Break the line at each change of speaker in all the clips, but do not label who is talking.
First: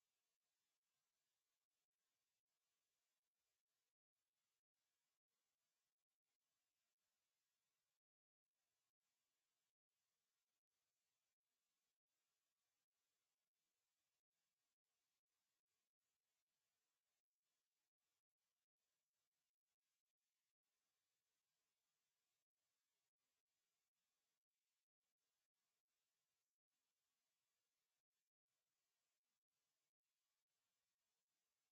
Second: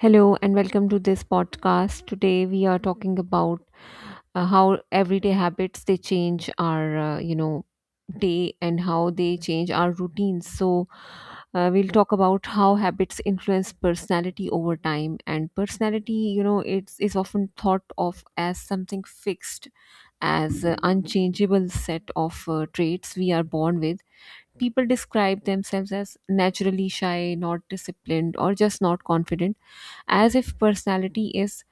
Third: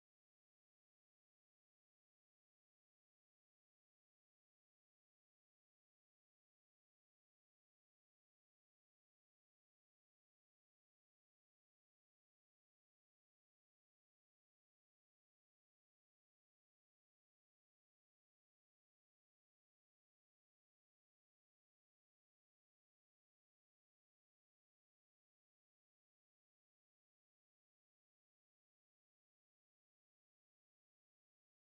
Hello and welcome to this podcast. Today we are talking about how everyday habits they change our day and how they change our routines. We'll talk about how habits influence personality over time. And personality you know it's is often thought of as something fixed, as an unchangeable set of traits we are born with. People describe themselves as naturally shy, not disciplined, or just not confident, as if personality is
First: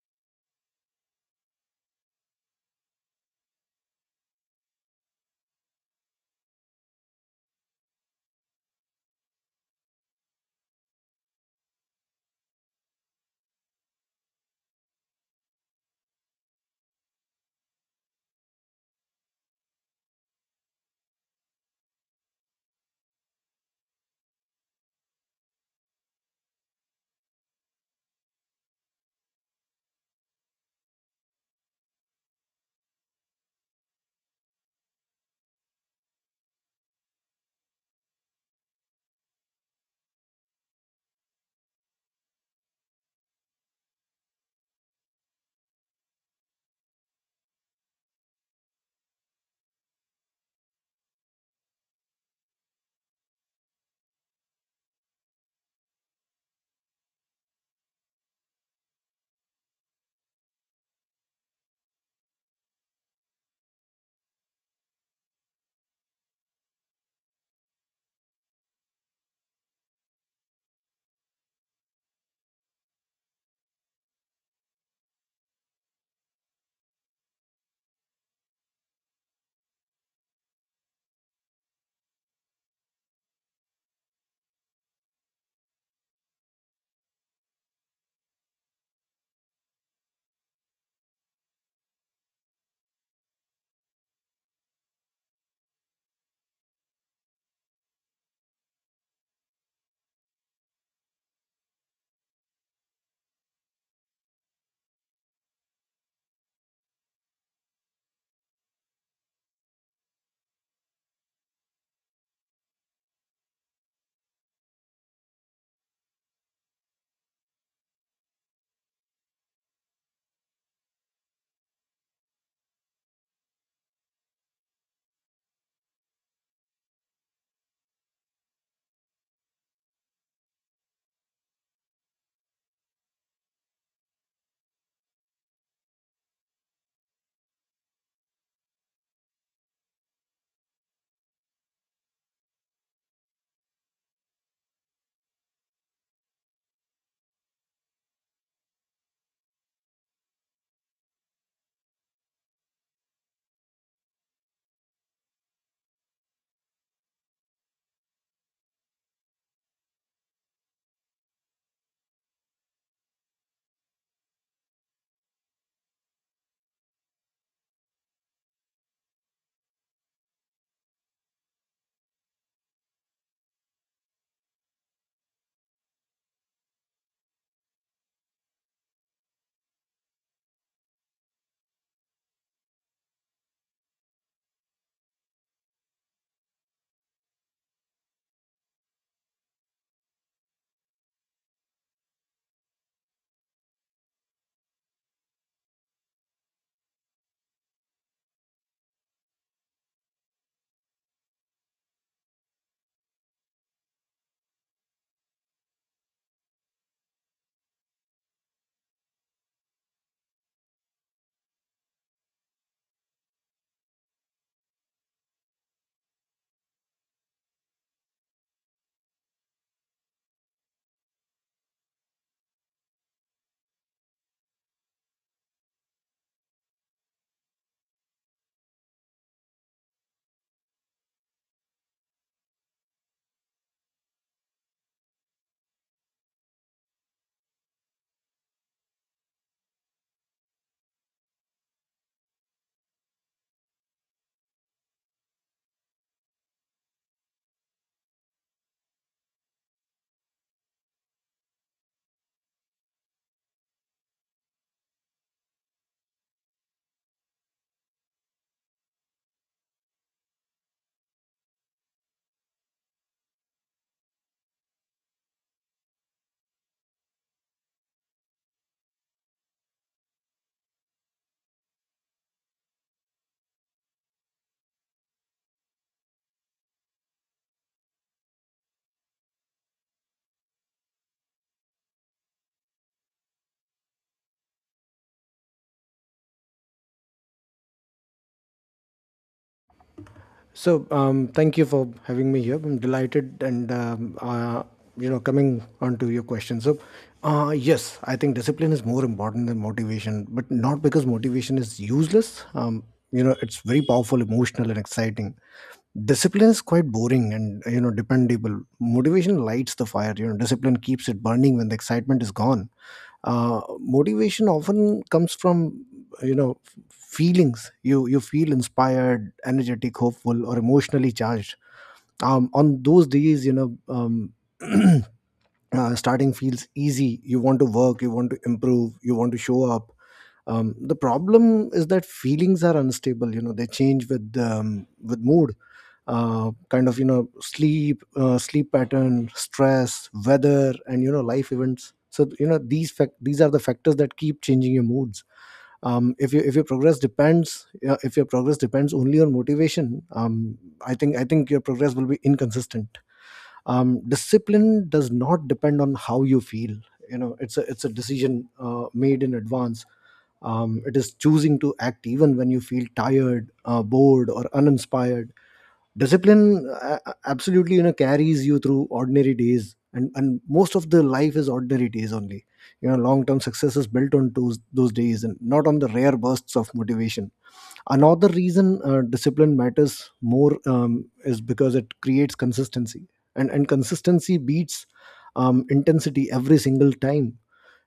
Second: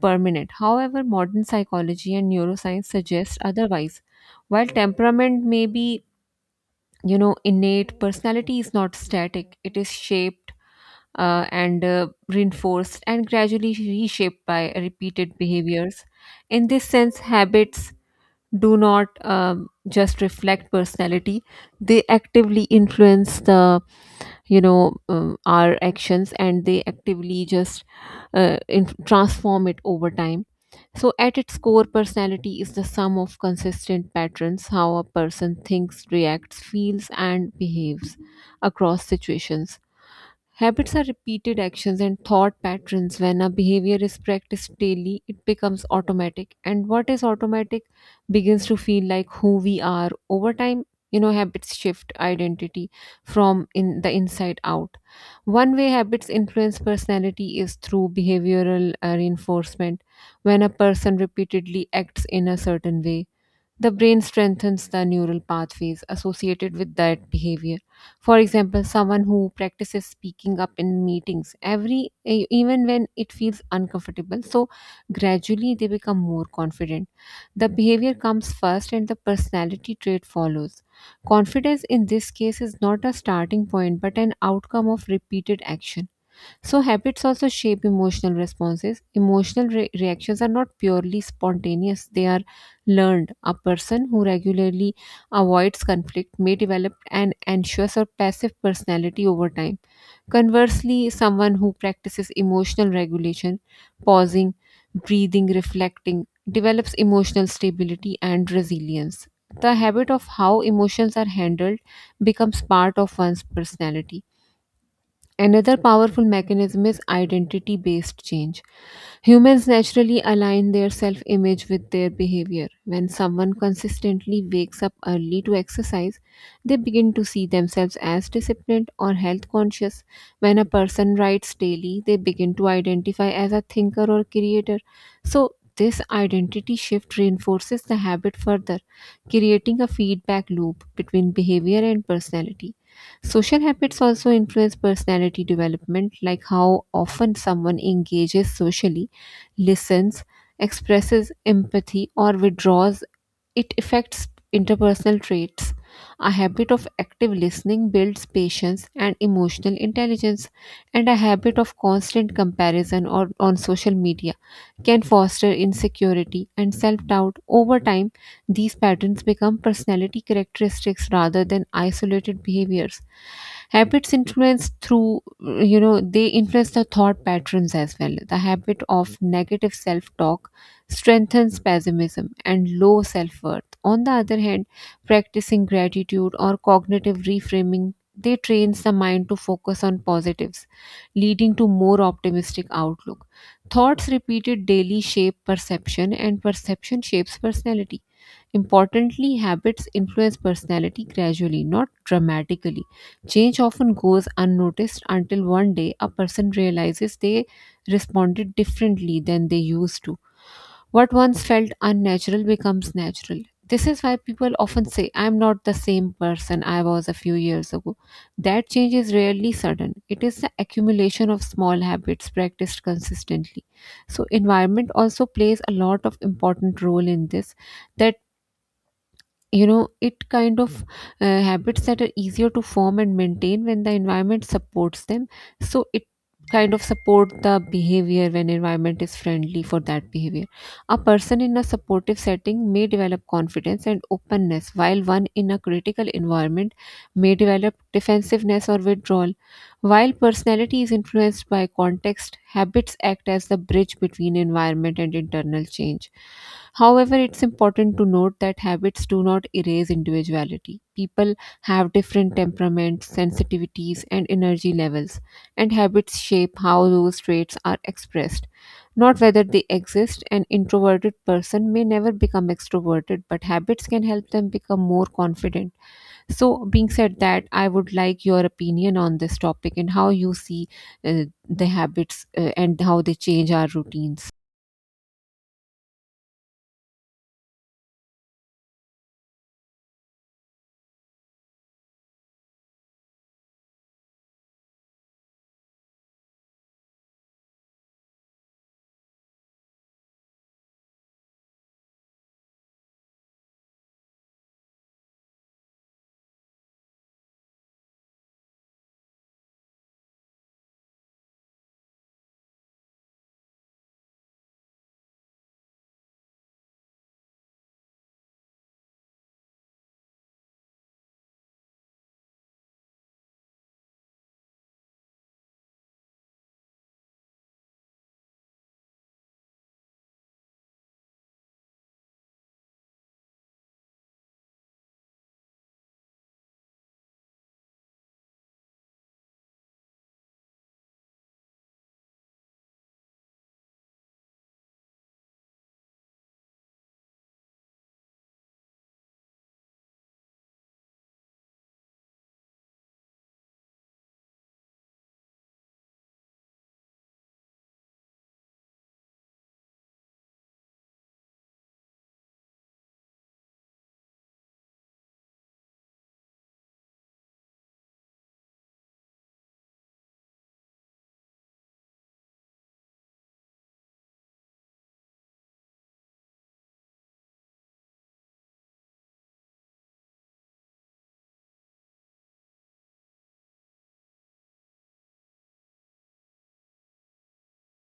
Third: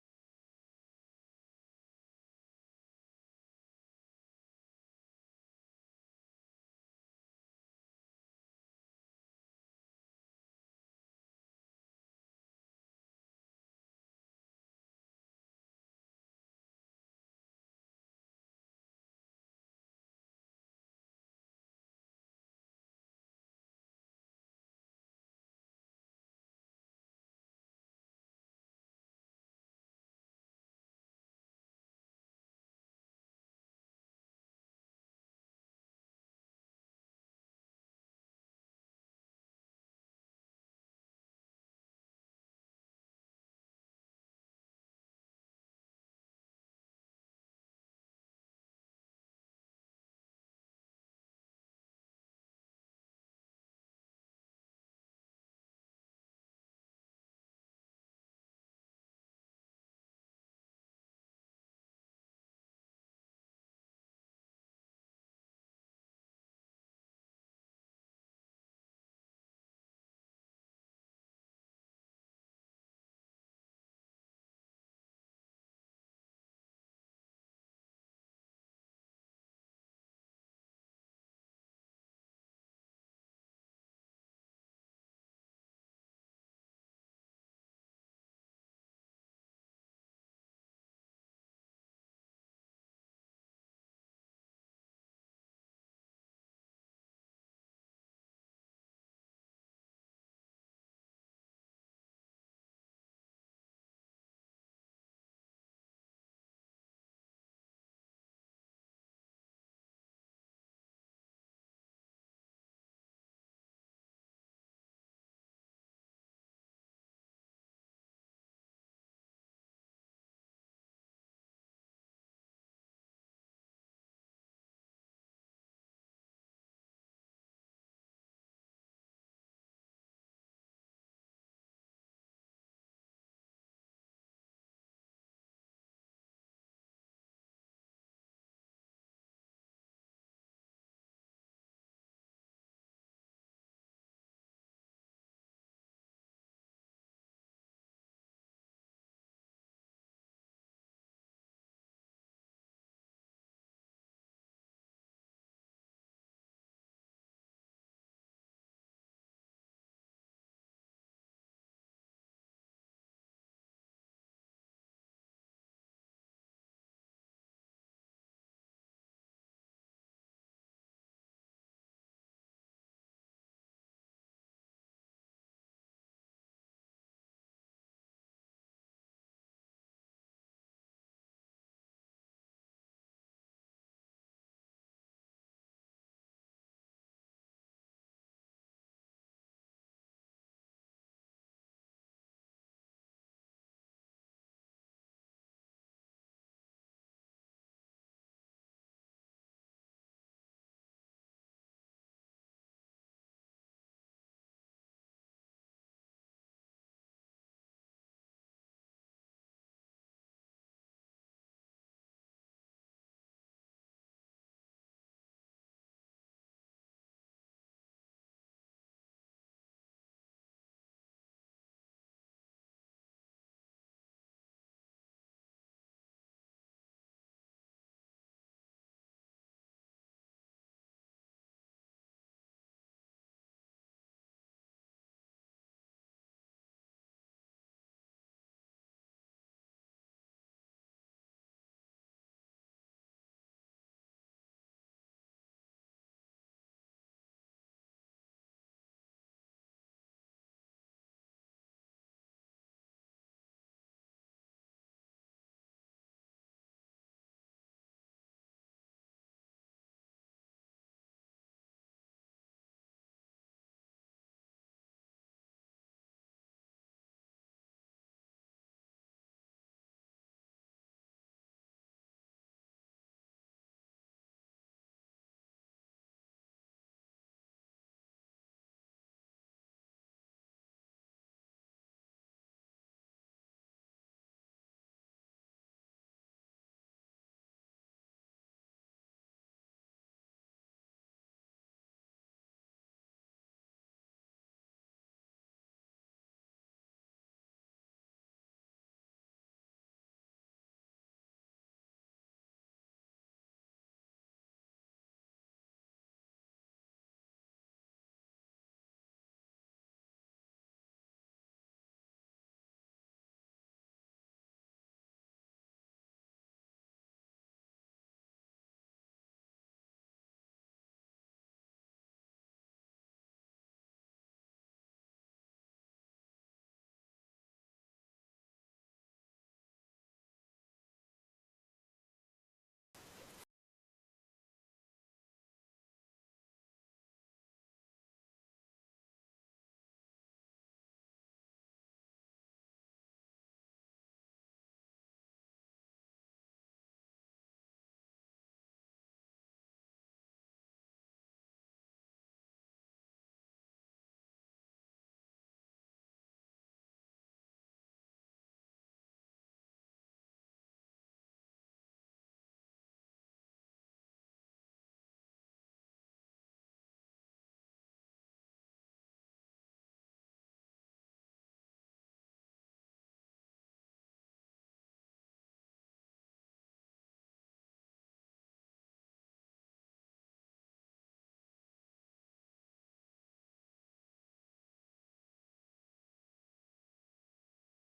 permanent. However, modern psychology and neuroscience suggest otherwise. While temperament may be, innate, personality is not static. It is shaped and reinforced and gradually reshaped by repeated behaviors. In this sense, habits do not just reflect personality; they actively influence our actions, and they actively just transform it over time. So, at its core, personality is the sum of consistent patterns: how a person thinks, reacts, feels, and behaves across situations. Habits are repeated actions and thought patterns. When a behavior is practiced daily, it becomes automatic, and what is automatic begins to feel like who we are. Over time, habits shift identity from in the inside out. One way habits influence personality is through behavioral reinforcement. When a person repeatedly acts in a certain way, the brain strengthens the neural pathways associated with that behavior. For example, someone who practices speaking up in meetings, even when it feels uncomfortable, gradually they become more confident. The behavior comes first and the personality trait follows. Confidence, in this case, is not a starting point but an outcome of repeated action. So, habits also shape emotional responses. Emotional reactions are not purely spontaneous, they are learned. A person who regularly avoids conflict may develop an anxious or passive personality over time. Conversely, someone who practices emotional regulation, pausing, breathing, reflecting, develops emotional stability and resilience. The habit of how emotions are handled becomes part of one's personality. Another powerful mechanism is identity based change. Humans naturally align their self image with their behavior. When someone consistently wakes up early to exercise, they begin to see themselves as disciplined or health conscious. When a person writes daily, they begin to identify as a thinker or creator. So, this identity shift reinforces the habit further, creating a feedback loop between behavior and personality. Social habits also influence personality development, like how often someone engages socially, listens, expresses empathy, or withdraws. It affects interpersonal traits. A habit of active listening builds patience and emotional intelligence, and a habit of constant comparison or on social media can foster insecurity and self doubt. Over time, these patterns become personality characteristics rather than isolated behaviors. Habits influence through, they influence the thought patterns as well. The habit of negative self talk strengthens pessimism and low self worth. On the other hand, practicing gratitude or cognitive reframing, they trains the mind to focus on positives, leading to more optimistic outlook. Thoughts repeated daily shape perception, and perception shapes personality. Importantly, habits influence personality gradually, not dramatically. Change often goes unnoticed until one day a person realizes they responded differently than they used to. What once felt unnatural becomes natural. This is why people often say, "I'm not the same person I was a few years ago." That change is rarely sudden, it is the accumulation of small habits practiced consistently. So, environment also plays a lot of important role in this, that you know it kind of habits that are easier to form and maintain when the environment supports them. So it kind of Support the behavior when environment is friendly for that behavior. A person in a supportive setting may develop confidence and openness, while one in a critical environment may develop defensiveness or withdrawal. While personality is influenced by context, habits act as the bridge between environment and internal change. However, it's important to note that habits do not erase individuality. People have different temperaments, sensitivities, and energy levels, and habits shape how those traits are expressed, not whether they exist. An introverted person may never become extroverted, but habits can help them become more confident. So, being said that, I would like your opinion on this topic and how you see the habits and how they change our routines.
So, thank you for having me here. I'm delighted and, coming on to your question. Yes, I think discipline is more important than motivation, but not because motivation is useless. It's very powerful, emotional, and exciting. Discipline is quite boring and, you know, dependable. Motivation lights the fire, you know, discipline keeps it burning when the excitement is gone. Motivation often comes from, you know, feelings. You feel inspired, energetic, hopeful, or emotionally charged. On those days, you know. Starting feels easy. You want to work, you want to improve, you want to show up. The problem is that feelings are unstable, you know, they change with, with mood, kind of, you know, sleep, sleep pattern, stress, weather, and, you know, life events. So, you know, these these are the factors that keep changing your moods. If you, if your progress depends, yeah, if your progress depends only on motivation, I think your progress will be inconsistent. Discipline does not depend on how you feel. You know, it's a decision made in advance. It is choosing to act even when you feel tired, bored, or uninspired. Discipline, absolutely, you know, carries you through ordinary days, and most of the life is ordinary days only. You know, long term success is built on those days and not on the rare bursts of motivation. Another reason discipline matters more is because it creates consistency, and consistency beats intensity every single time.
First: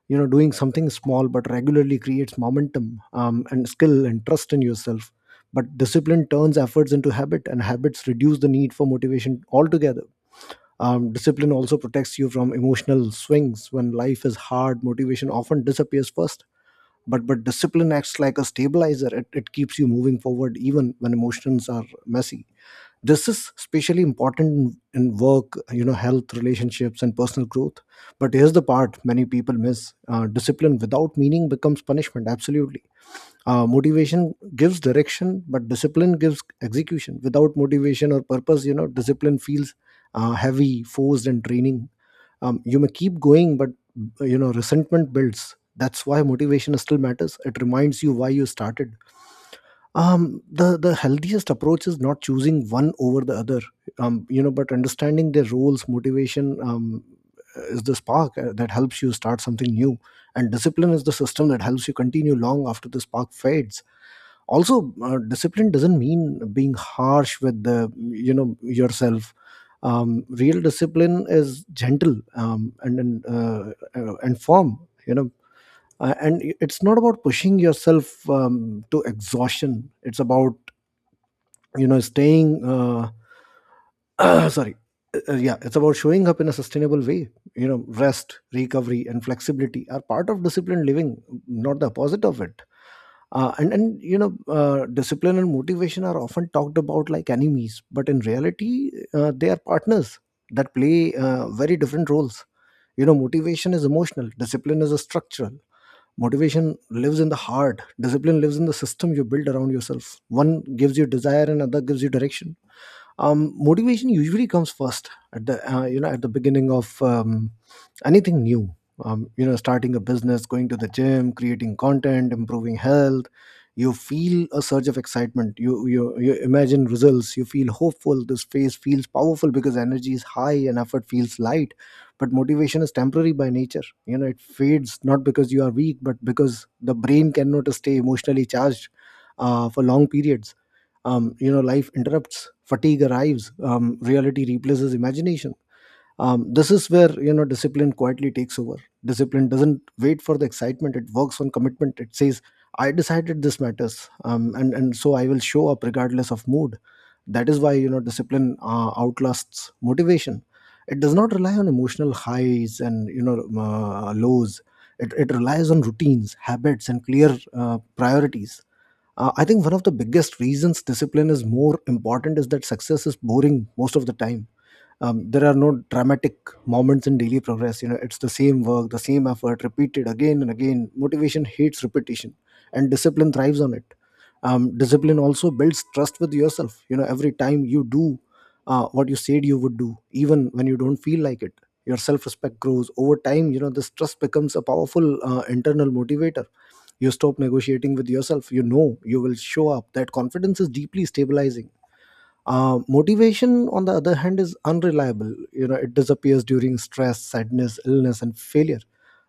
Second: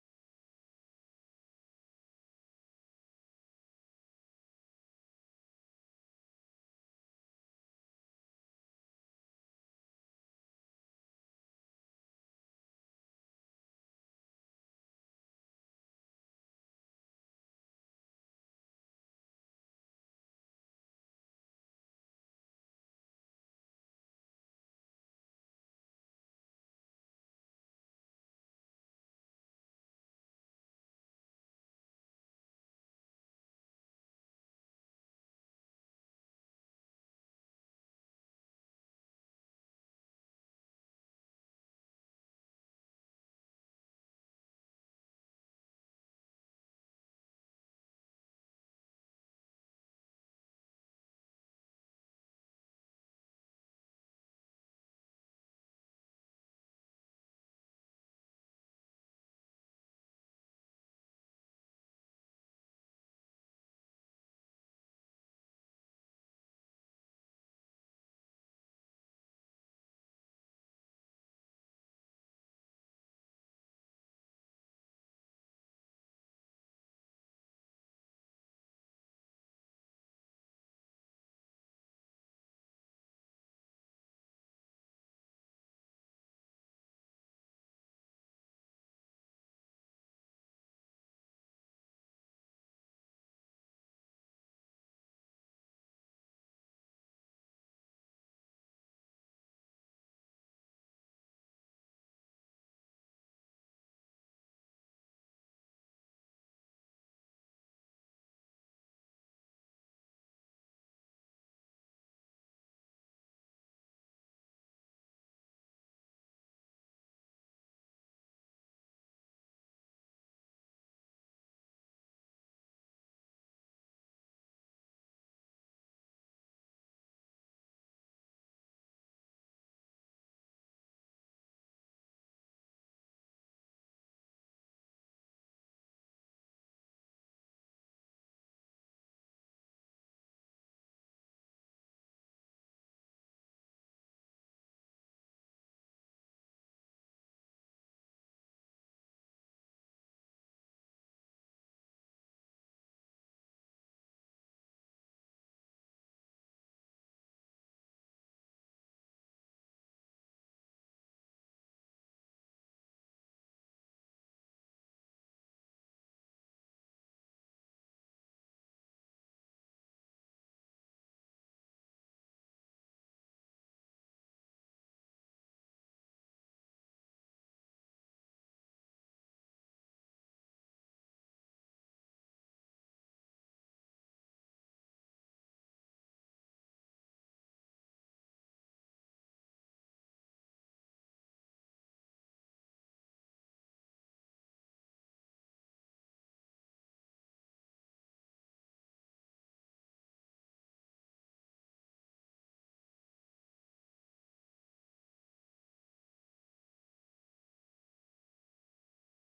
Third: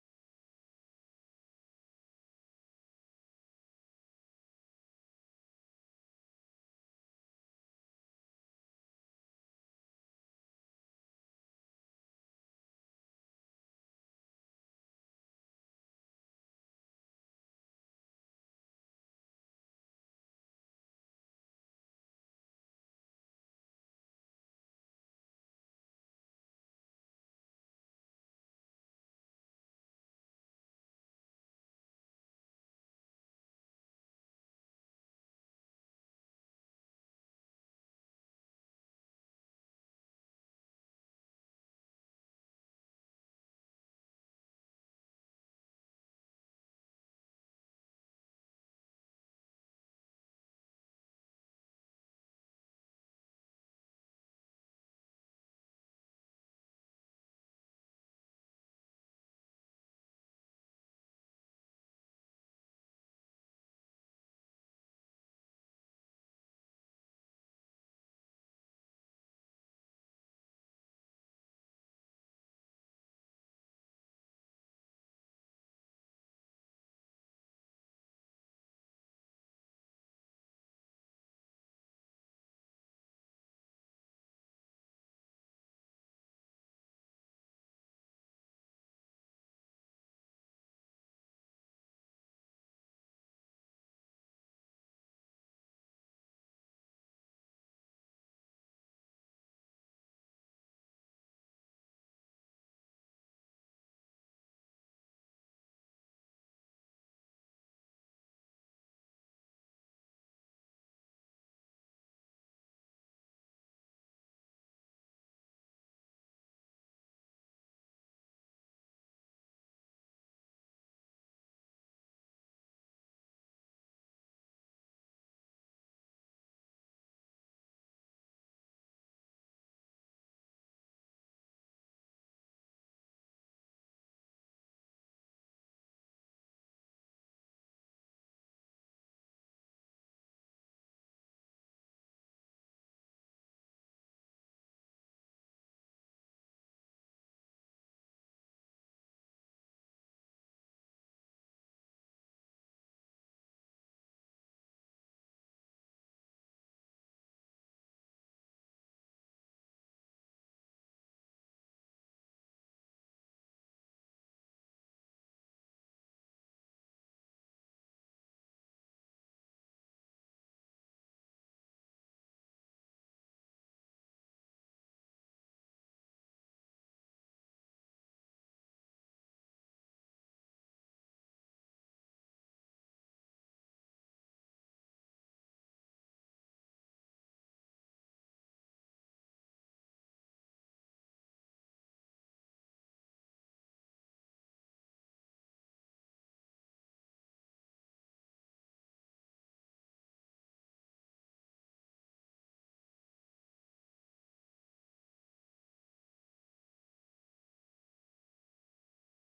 You know, doing something small but regularly creates momentum, and skill, and trust in yourself. But discipline turns efforts into habit, and habits reduce the need for motivation altogether. Discipline also protects you from emotional swings. When life is hard, motivation often disappears first, but discipline acts like a stabilizer. It keeps you moving forward even when emotions are messy. This is especially important in work, you know, health, relationships, and personal growth. But here's the part many people miss: discipline without meaning becomes punishment, absolutely. Motivation gives direction, but discipline gives execution. Without motivation or purpose, you know, discipline feels heavy, forced, and draining. You may keep going, but, you know, resentment builds. That's why motivation still matters: it reminds you why you started. The healthiest approach is not choosing one over the other, you know, but understanding their roles. Motivation, is the spark that helps you start something new, and discipline is the system that helps you continue long after the spark fades. Also, discipline doesn't mean being harsh with, the, you know, yourself. Real discipline is gentle, and firm, you know. And it's not about pushing yourself um, to exhaustion. It's about, you know, staying, uh, sorry. Yeah, it's about showing up in a sustainable way. You know, rest, recovery, and flexibility are part of disciplined living, not the opposite of it. And you know, discipline and motivation are often talked about like enemies, but in reality, they are partners that play very different roles. You know, motivation is emotional, discipline is a structural. Motivation lives in the heart, discipline lives in the system you build around yourself. One gives you desire and other gives you direction. Motivation usually comes first, at the, you know, at the beginning of, anything new. You know, starting a business, going to the gym, creating content, improving health. You feel a surge of excitement. You imagine results, you feel hopeful. This phase feels powerful because energy is high and effort feels light. But motivation is temporary by nature. You know, it fades not because you are weak, but because the brain cannot stay emotionally charged for long periods. You know, life interrupts, fatigue arrives, reality replaces imagination. This is where, you know, discipline quietly takes over. Discipline doesn't wait for the excitement, it works on commitment. It says, I decided this matters, and so I will show up regardless of mood. That is why, you know, discipline outlasts motivation. It does not rely on emotional highs and, you know, lows. It relies on routines, habits, and clear priorities. I think one of the biggest reasons discipline is more important is that success is boring most of the time. There are no dramatic moments in daily progress. You know, it's the same work, the same effort repeated again and again. Motivation hates repetition, and discipline thrives on it. Discipline also builds trust with yourself. You know, every time you do what you said you would do, even when you don't feel like it, your self-respect grows over time. You know, this trust becomes a powerful internal motivator. You stop negotiating with yourself. You know, you will show up. That confidence is deeply stabilizing. Motivation, on the other hand, is unreliable. You know, it disappears during stress, sadness, illness, and failure.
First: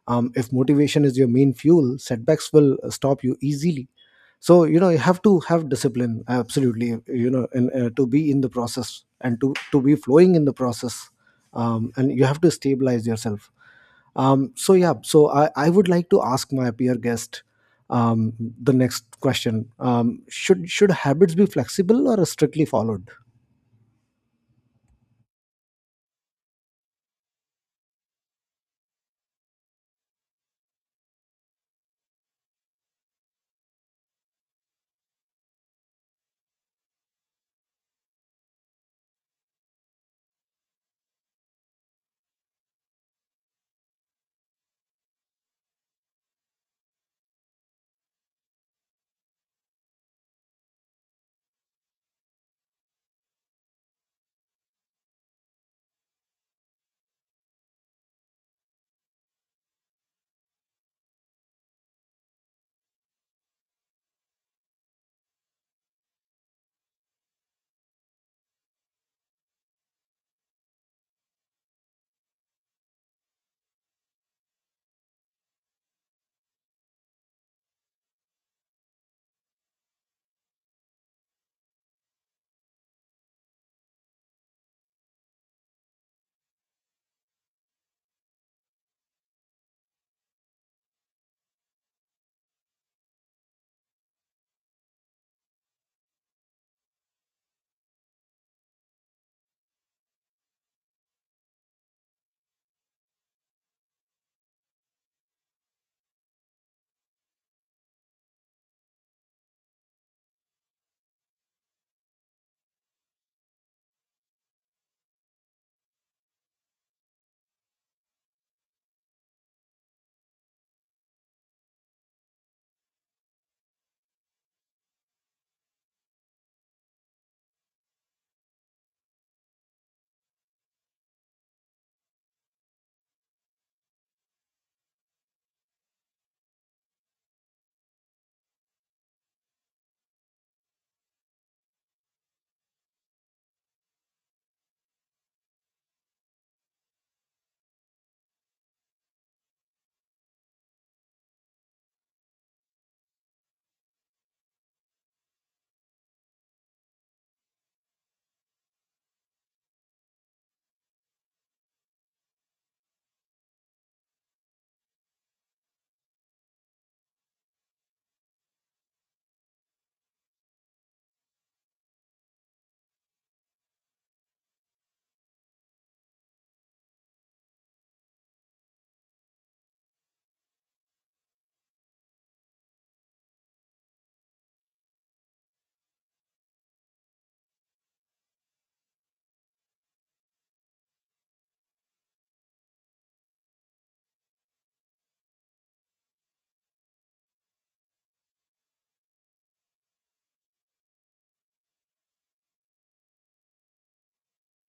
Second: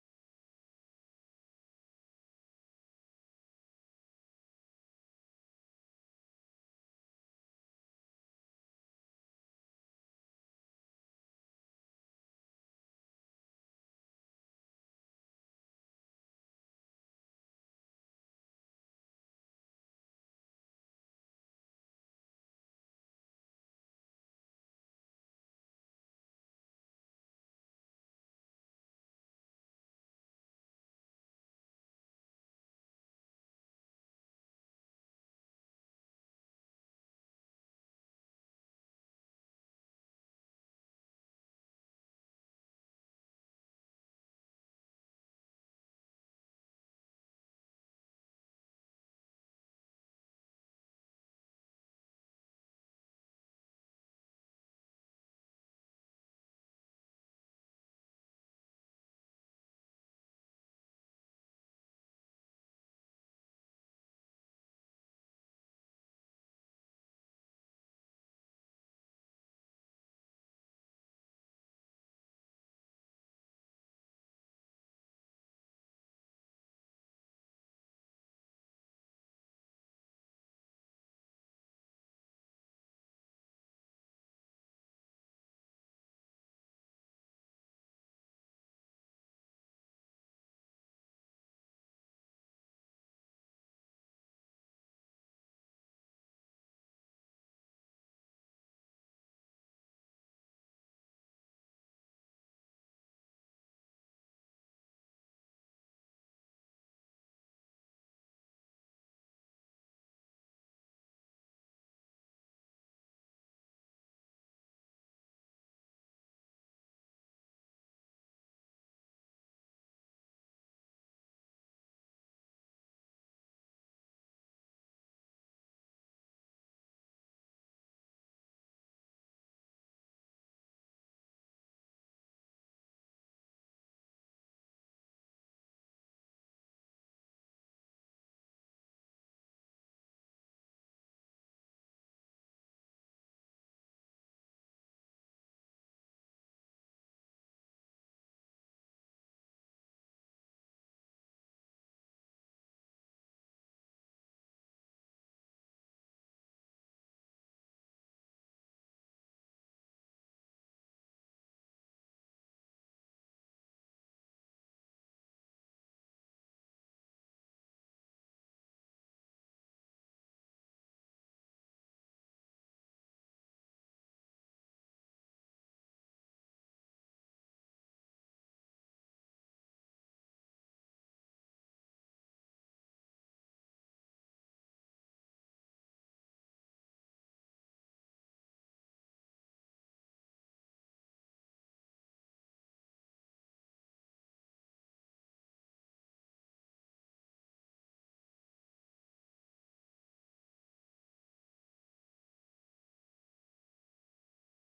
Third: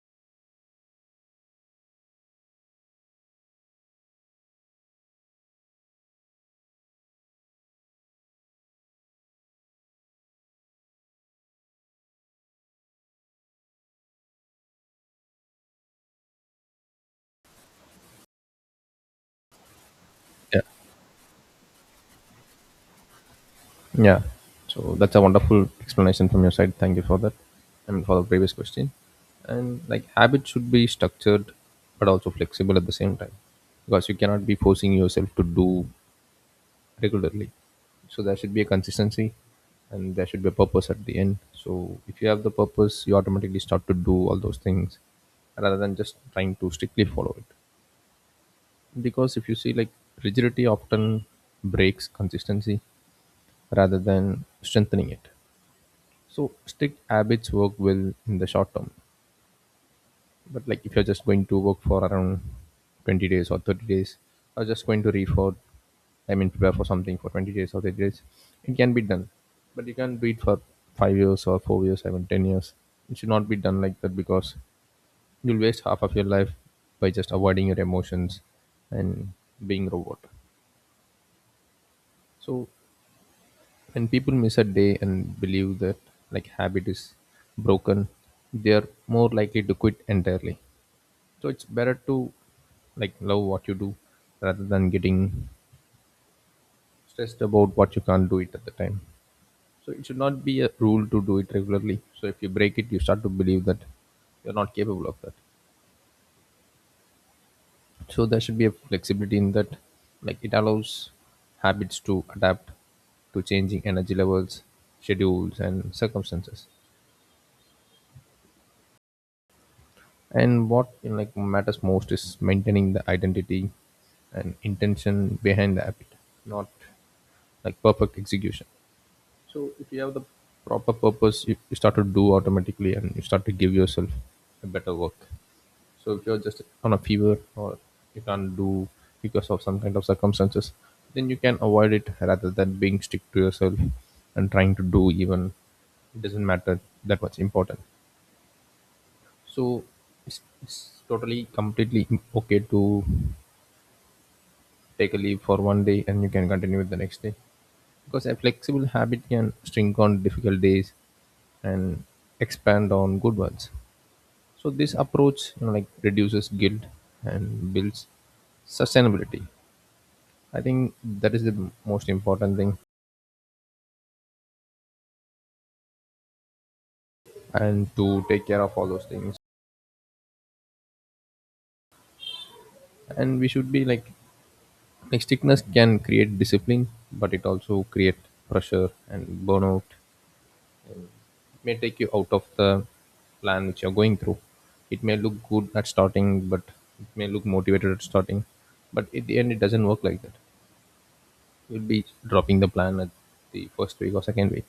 If motivation is your main fuel, setbacks will stop you easily. So, you know, you have to have discipline. Absolutely, you know, and to be in the process, and to be flowing in the process, and you have to stabilize yourself. So yeah, so I would like to ask my peer guest, um, the next question:
Yeah.
should habits be flexible or strictly followed?
Yeah. So that's a wonderful explanation from your side. Thank you for that. I mean, for the previous question. And like habit should be structured but also flexible at the same time because you cannot be forcing yourself to do regularly. So there should be a consistency and there should be a purpose at the end. So if you have the purpose, you automatically start to do all those things rather than just trying to strictly follow it. Because if you see, like rigidity often breaks consistency rather than strengthening it. So strict habits work well in the short term, but like if you're just going to work for around 20 days or 30 days, or just going to read for, I mean, prepare for something for 20 days or 30 days, it can be done, but you can't do it for 5 years or 4 years, even 10 years. It should not be done like that because you'll waste half of your life by just avoiding your emotions and being robot. So when people miss a day and believe that like habit is broken, they are more likely to quit entirely. So it's better to like love what you do rather than getting stressed about what you can't do it at the time. So it should not be a rule to do it regularly, so if you break it you start to believe that you're not capable of that. So there should be a flexibility in that, like it allows habits to adapt to changing energy levels, schedules and circumstances. And what like matters most is maintaining the identity and intention behind the app, not like perfect execution. So if you have the proper purpose, you start to do automatically and you start to give yourself a better work. So if you're just on a fever or you can't do because of some kind of circumstances, then you can avoid it rather than being strict to yourself and trying to do even it doesn't matter that much important. So it's totally completely okay to take a leave for one day and you can continue with the next day, because a flexible habit can shrink on difficult days and expand on good ones. So this approach, like reduces guilt and builds sustainability. I think that is the most important thing and to take care of all those things. And we should be like strictness can create discipline, but it also create pressure and burnout, may take you out of the plan which you're going through. It may look good at starting, but it may look motivated at starting, but at the end, it doesn't work like that. You'll be dropping the plan at the first week or second week.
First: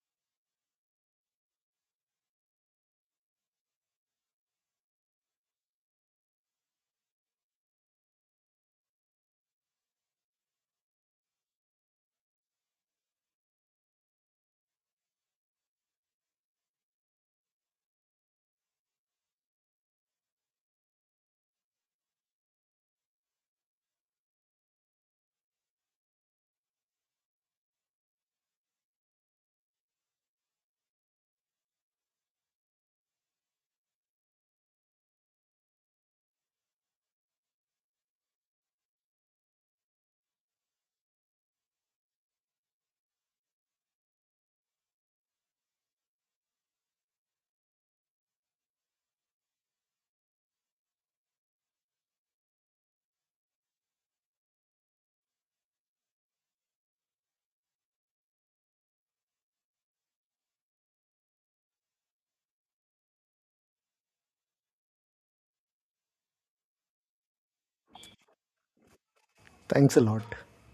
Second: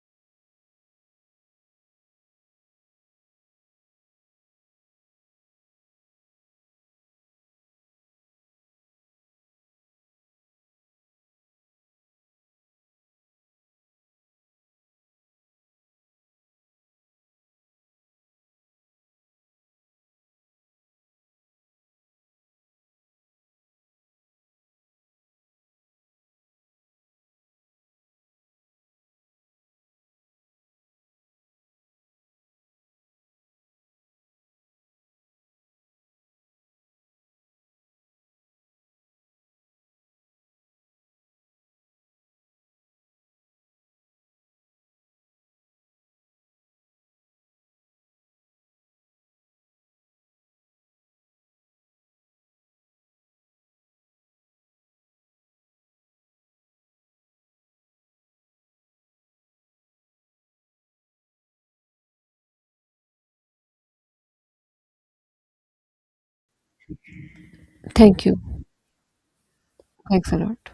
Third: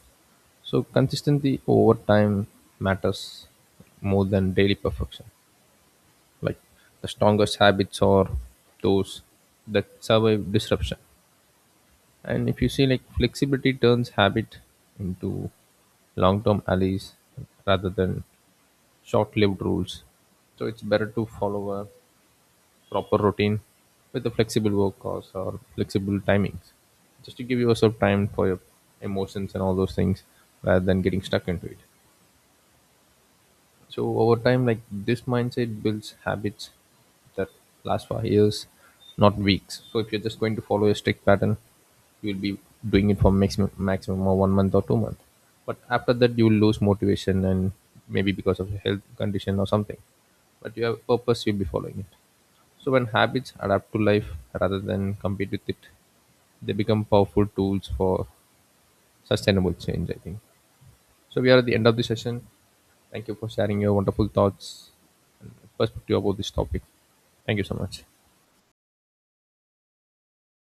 So, consistency over time matters more than daily perfection. Like the strongest habits are those that survive disruption. And if you see, like flexibility turns habit into long term allies rather than short-lived rules. So it's better to follow a proper routine with a flexible work hours or flexible timings, just to give yourself time for your emotions and all those things, rather than getting stuck into it. So over time, like this mindset builds habits that last for years, not weeks. So if you're just going to follow a strict pattern, you'll be doing it for maximum of one month or 2 months. But after that, you'll lose motivation and maybe because of a health condition or something. But you have a purpose, you'll be following it. So when habits adapt to life rather than compete with it, they become powerful tools for sustainable change. I think. So we are at the end of the session. Thank you for sharing your wonderful thoughts perspective about this topic. Thank you so much.
Thank you.
Thanks a lot.
Thanks a lot.